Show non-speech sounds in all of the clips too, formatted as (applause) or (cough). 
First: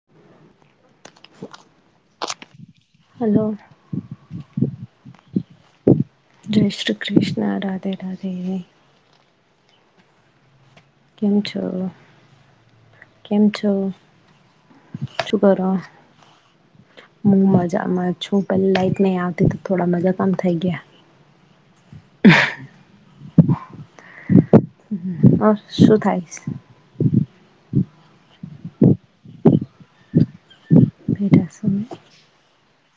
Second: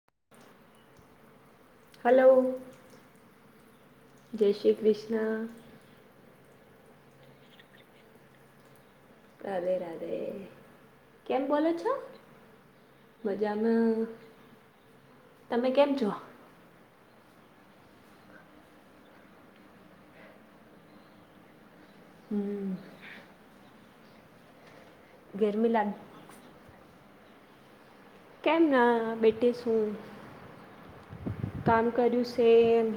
(inaudible) Hello hello જય શ્રી કૃષ્ણ. જય શ્રી કૃષ્ણ. રાધે રાધે. રાધે રાધે કેમ બોલો છો. કેમ છો મજામાં શું તમે કરો કેમ છો. હું મજામાં છું પે લાઈટ નહી. આવતી તો થોડા મજા આમ થઈ ગયા હમ ગરમી લાગ શું થાય છે. કેમ ના બેટે શું કામ કર્યું છે. એમ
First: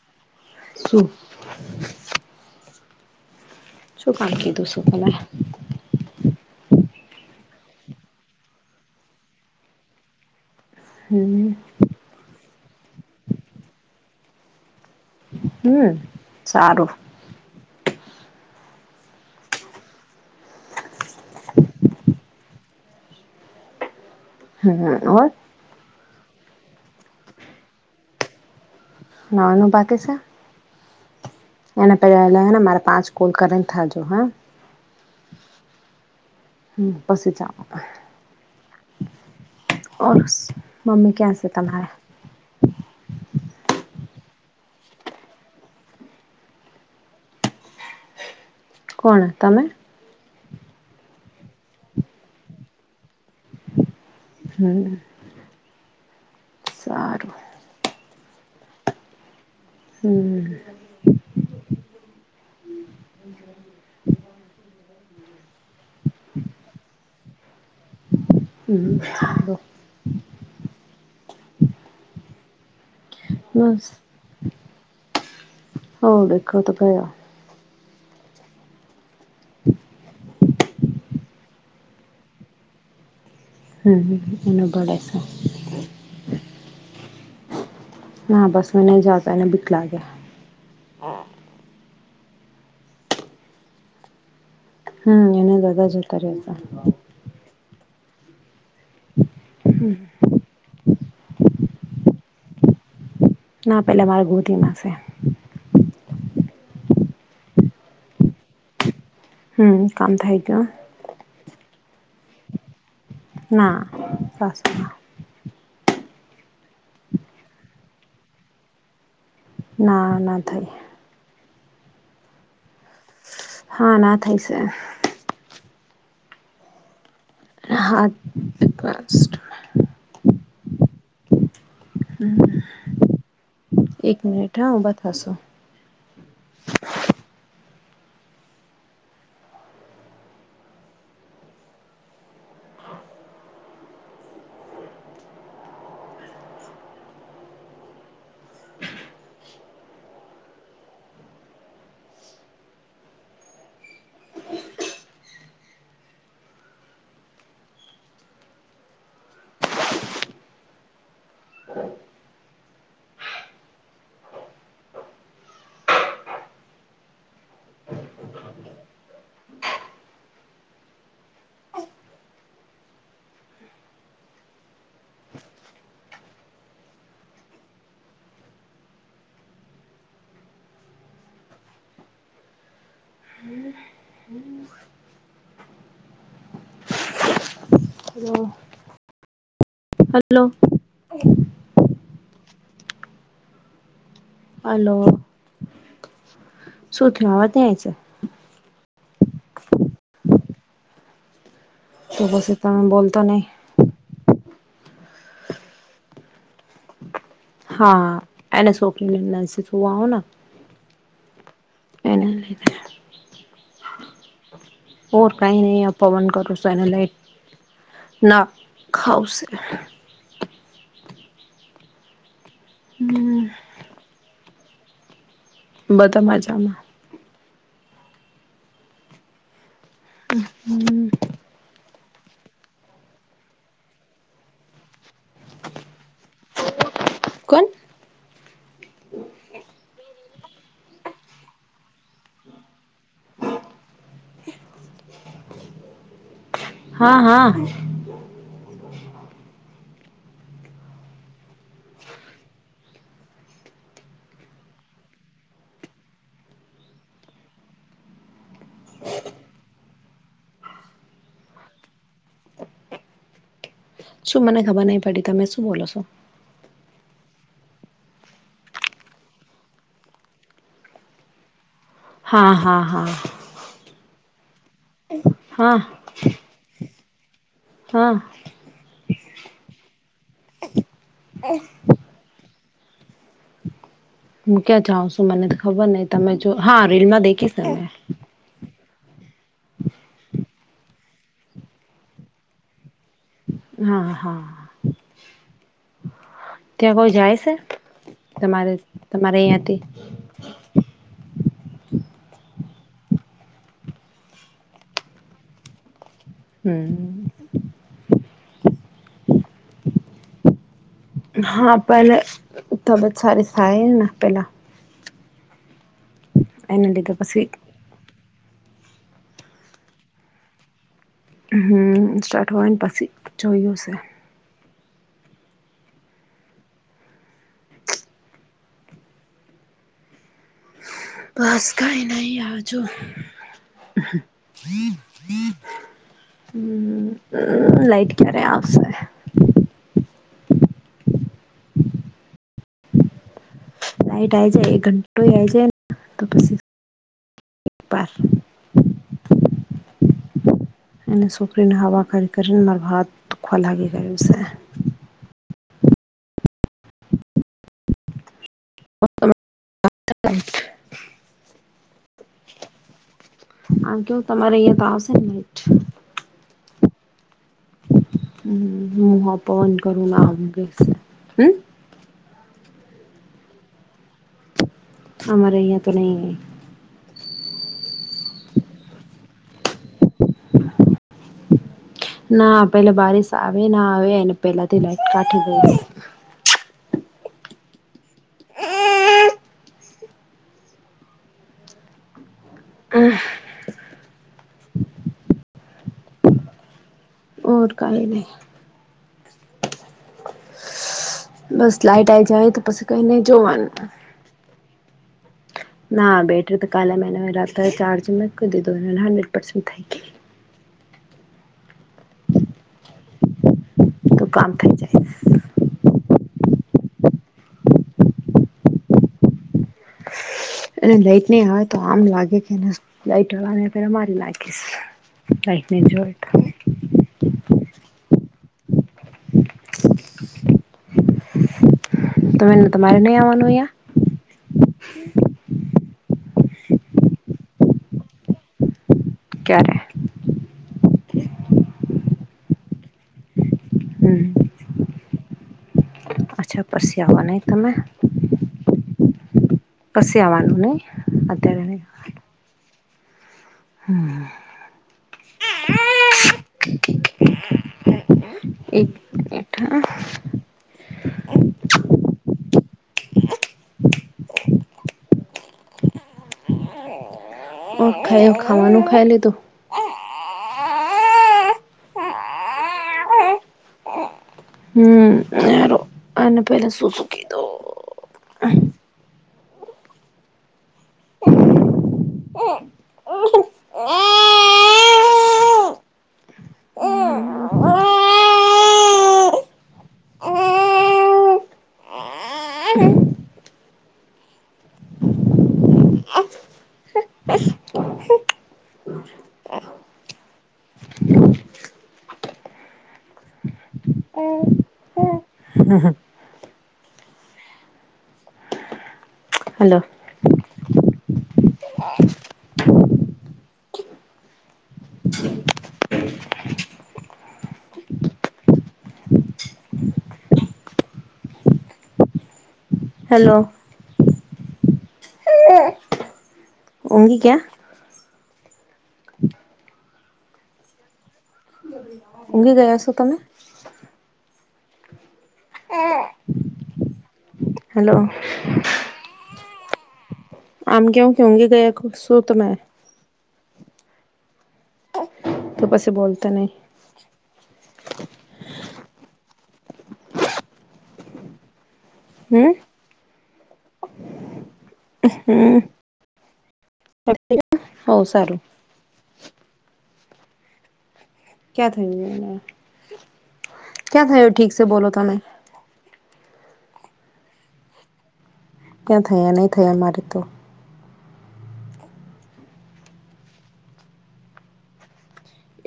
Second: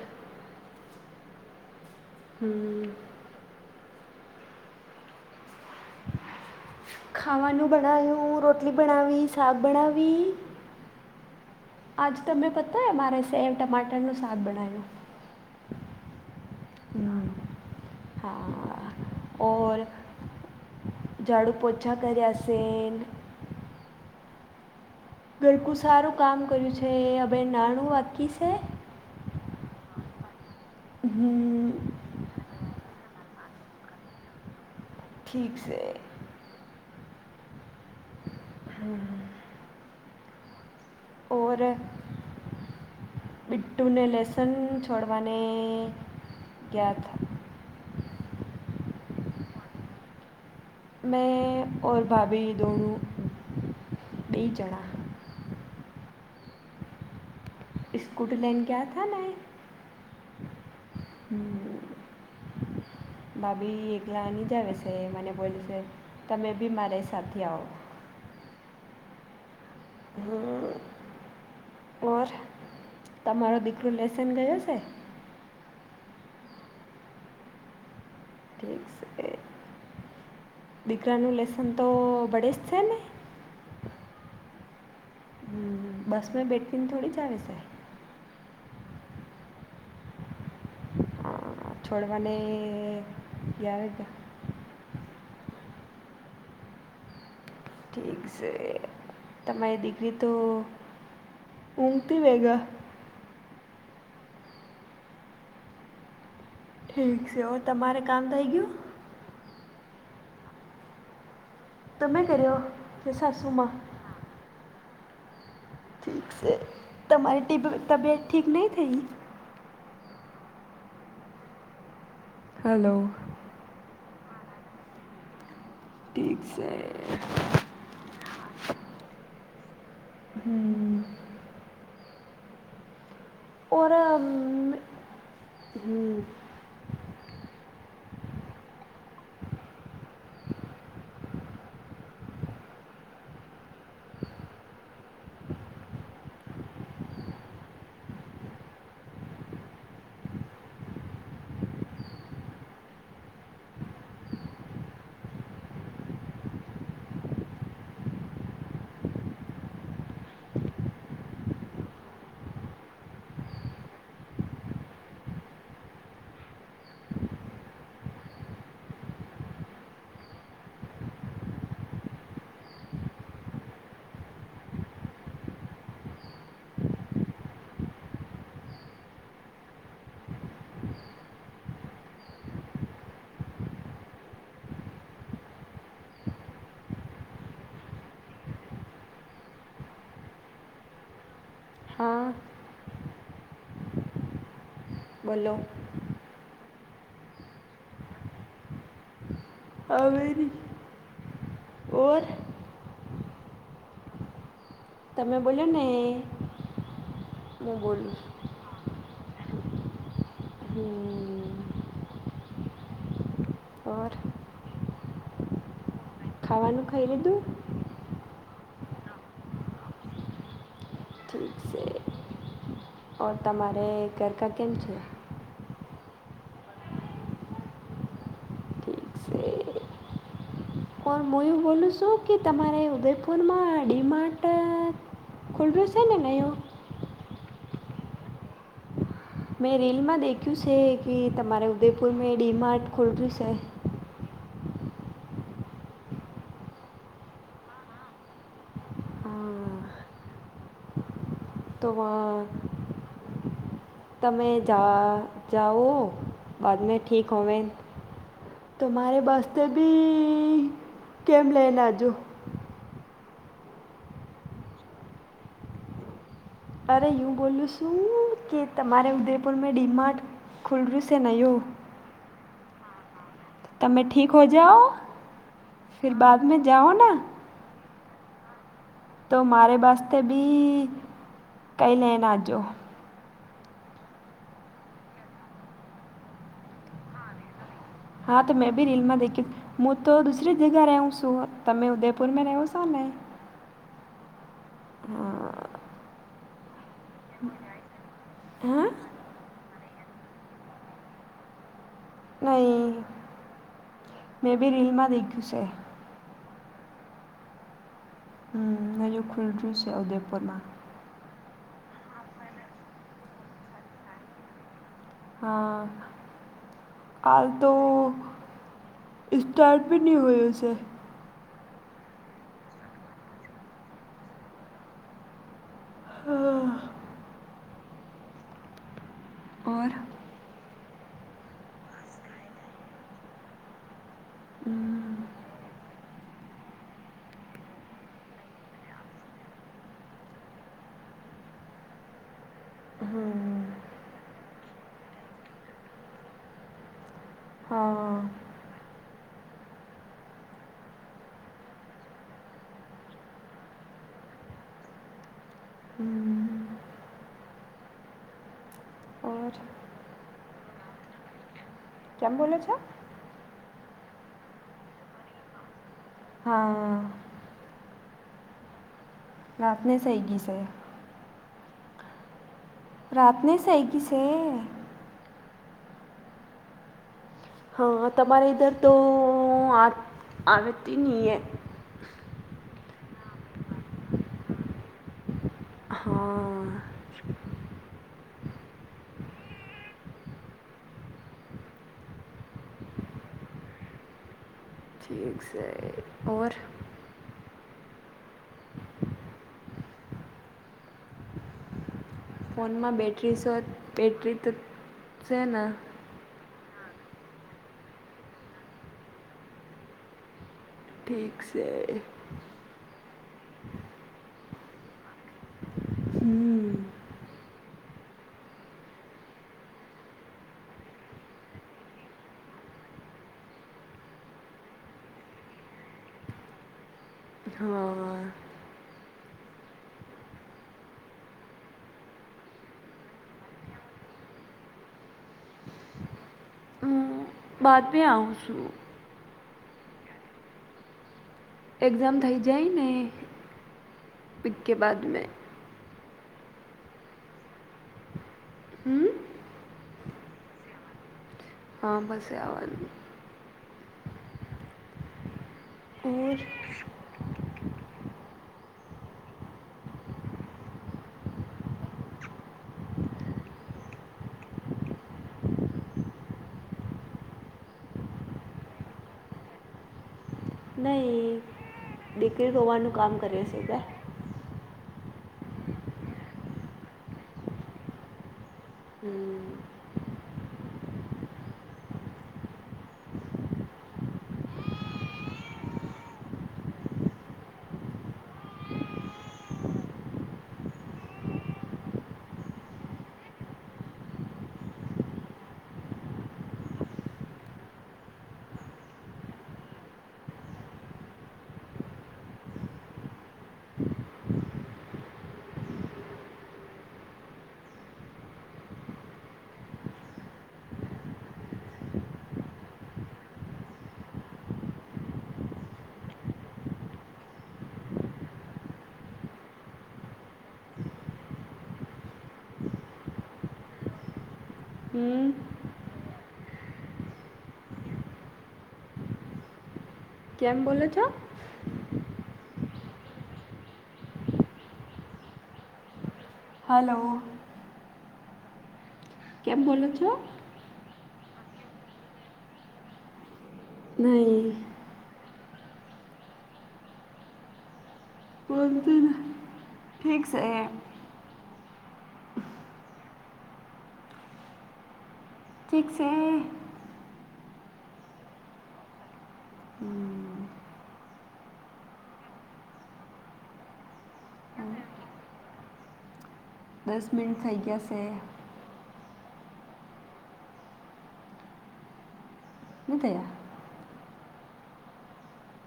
હમ્મ હમ શું કાઢકી દું શ મે ખાવાનું બનાયું રોટલી બનાવી સાગ બનાવી હમ આજ તમે પતાય મારે સેવ ટમાટરનું સ્વાદ બનાવ્યું હમ સારુ હ હા ઓર ઝાડુ પોછા કરી્યાે હમ્મ બિલકુ સારું કામ કર્યું છે હભાઈ નાણું વાકી છે. નાવા નું બાકી છે. હમ એને પેલાને મારે પાંચ કોલ કરીને થજો હા ઠીક છે. હમ પછી જ પણ હા ઓ ઓર બીટ્ટુને લસન છોડવાને ગયા. કોણ તમે મે ઓર ભાભી દોન બેહી ચણ્યા સારુ સ્કોૂટલન્ડ ક્યા થ ના હમ્મ હમ્મ ભભી એગલાની જાય બેશે મ બોલી છે. તમે બી મારી સાથે આવો હ હો હ ઓર તમારો બસ દીકરો લેસન ગયો છે. હો દેખ તો ક ઠીક છેે. દીકરાનું લેસન તો ભડે જ છે ને હ એ બાડ સ હ બસમાં બેઠી ને થોડી જ આવીસાય હા બસ મેંહી જતા એને બિકલા ગયા છોડવાને ગયાર હમ એને દધા જતા રહે હતા ઠીક છે. તમારી દીકરી તો ઊંઘતી વેગા ના, પેલા મારે ગોતીમાંસે ઠીક છે ઓ તમારે કામ થઈ ગયુ હમ કામ થાય ગ તમે કર્યો કે સાસુમાં ના સાસુમાં ઠીક છે. તમારીબ તબિયત ઠીક નહીં થઈ ના ના થાય. હલો. હા ના થાય છે. ઠીક છે. હા. હમ. ઓર એક અમ, મિનિટ હા બતાશો. હમ. (inaudible) હમ. હમ. હ. હલો. હા. હલોો. બોલો. સો થથીયો વાવાત છે. અવેરી. તું બસ ત બોતા નહી. તમે બોલ્યો ને. હું હા બોલું એને છોપરીવા ને. એ હમ. લ. ઓર. ર કાઈ નહી પવન કરો ખાવાનું ખાઈ સેટલાઇટ. લીધું ના ખઉશે. ઠીક હમ તમારે ઘર કા કેમ છે. બધા મજામાં. હમ પણ હું એવું બોલું છું કે તમારે ઉદયપુરમાં આડી માટે. કોલ્ડસ છે ને નયો. કોણ મેં રીલમાં દેખ્યું છે કે તમારે ઉદયપુર મે ડી માર્ટ ખોલ્યું છે. હા હા. હા. તો વા. તમે જા જાઓ બાદ મે ઠીક હોવે. તો મારે બસતે બી કેમ લઈનેજો. શું મને ખબર નહી પડી તમે શું બોલો છો. અરે યું બોલું શું કે તમારે ઉદયપુરમાં ડીમાર્ટ. ખુલ્ડ્રુ સનાું હા હા હા. તમેં ઠીક હો જાઓ. હા. ફર બાદ મે જાઓ ના. હા. તો મારે વતે બી કઈ લેન આવજો (inaudible) હું ક્યાં જાઉ છું મને તો ખબર નહ તમે જો હા રીલ માં દેખીસ. હા તો મેં ભી રીલમાં દેખી. હું તો દુસરી જગ્યા રહું છું તમે ઉદયપુરમાં રહો છો ને? હા હા. હા. ત્યાં કોઈ જાય છે તમારે હા તમારે અહિંથી? નહી મેં બી રીલમાં દેખ્યું છે. હમ. હ નંજુક ખુરદ્રુ (inaudible) છે આવદેપોટમાં (inaudible) (unintelligible) હા પણ તબિયત સારી થાયને પેલા. હા એના લીધે કાલ પછી તો સ્ટાર્ટ પણ ન હોય હસે હ સ્ટાર્ટ હોય ને પછી જોયુંશે હા. ઓર? બસ કઈ નઈ આવજુ. હ હમ, લાઈટ કર્યારે આવશે? હમ. લાઈટ આ જાય એક ઘંટો આ જાય તો પછી હા, (inaudible) એને છોકરીને હવા નાખી કરીને માર હાથ દુખવા લાગ્યો છે. હમ. ઓર (inaudible) (unintelligible) કોણ બોલો છો? આ કે તમારે અહિયાં તો આવશે નેટ હા. હમ મોહ પવન રાતને કર સહી ગઈ છે આગેસ (inaudible) રાતને સહેગી છે. (unintelligible) (inaudible) હમારે હીં તો નહીં. હા તમારે ઈધર તો આવ આવેતી નહી એ. ના પેલા બારીશ આવે ના આવે એને પેલા થી લાઈટ કાઠી ગઈ. હા. હ. ઠીક છે ઔર? ઓર કાઈ નહીં. બસ લાઈટ આવે ફોનમાં બેટરી છે, બેટરી તો છે ને ના બેટરી તો કાલે મેને મે રહતા ચાર્જ મેં કોઈ દી દોને હન્ડ્રેડ પરસન્ટ થાય કે. ઠીક છે. દુકાન (inaudible) થ જાય છે (inaudible) હમ. એ લાઈટ નહી આવે તો આમ લાગે કેને લાઈટ વાળ પે (inaudible) મારી લાગી. લઈફને એ જોયટ (inaudible) (unintelligible) હા. તમે એને તમારે નહીં આવવાનું અહીંયા? બાદમેં આવું છું. ક્યારે? એક્ઝામ થઇ જાય ને. હમ. પ કે બાદ મે અચ્છા પસિયા આવવાનાહી તમે હમ? પસિયાણા ન અંત હ બસ આવવાનુંની હમ. અમ્મ. (inaudible) ખાઈ ખાવાનું ખાઈ લીધું. નહીં દીકરી હોવાનું કામ કર છે તં. હમ્મ આને પેલા શું શું કીધો. હમ્મ. હમ્મ હમ્મ. હલો. હલો. હમ્મ. ઊંંગી ગયા? કેમ બોલો છો? (unintelligible) ઊંઘી ગયા છો તમે? હલો. હલો. કેમ બોલો છો? આમ કેવ કે ઊઘી ગયા ખ શું તમે. નહી. તો કશું બોલતા નહી. (unintelligible) ફિક્સ એ. હમ હમ્મ. (unintelligible) હો સારું. ક્યાં થયું ક્યાં થયું ઠીક છે બોલો તમે? દસ મિનિટ થઇ ગયાશે. ક્યાં થયા નહીં થયા મારી તો. મિતયા.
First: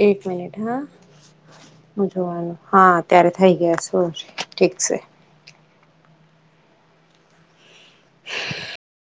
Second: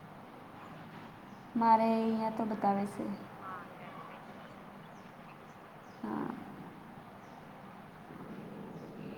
એક મિનિટ હા મારે હ અહીંયા તો જોવાનું બતાવે હા છે ત્યારે. થઈ ગયા સો ઠીક છે. હા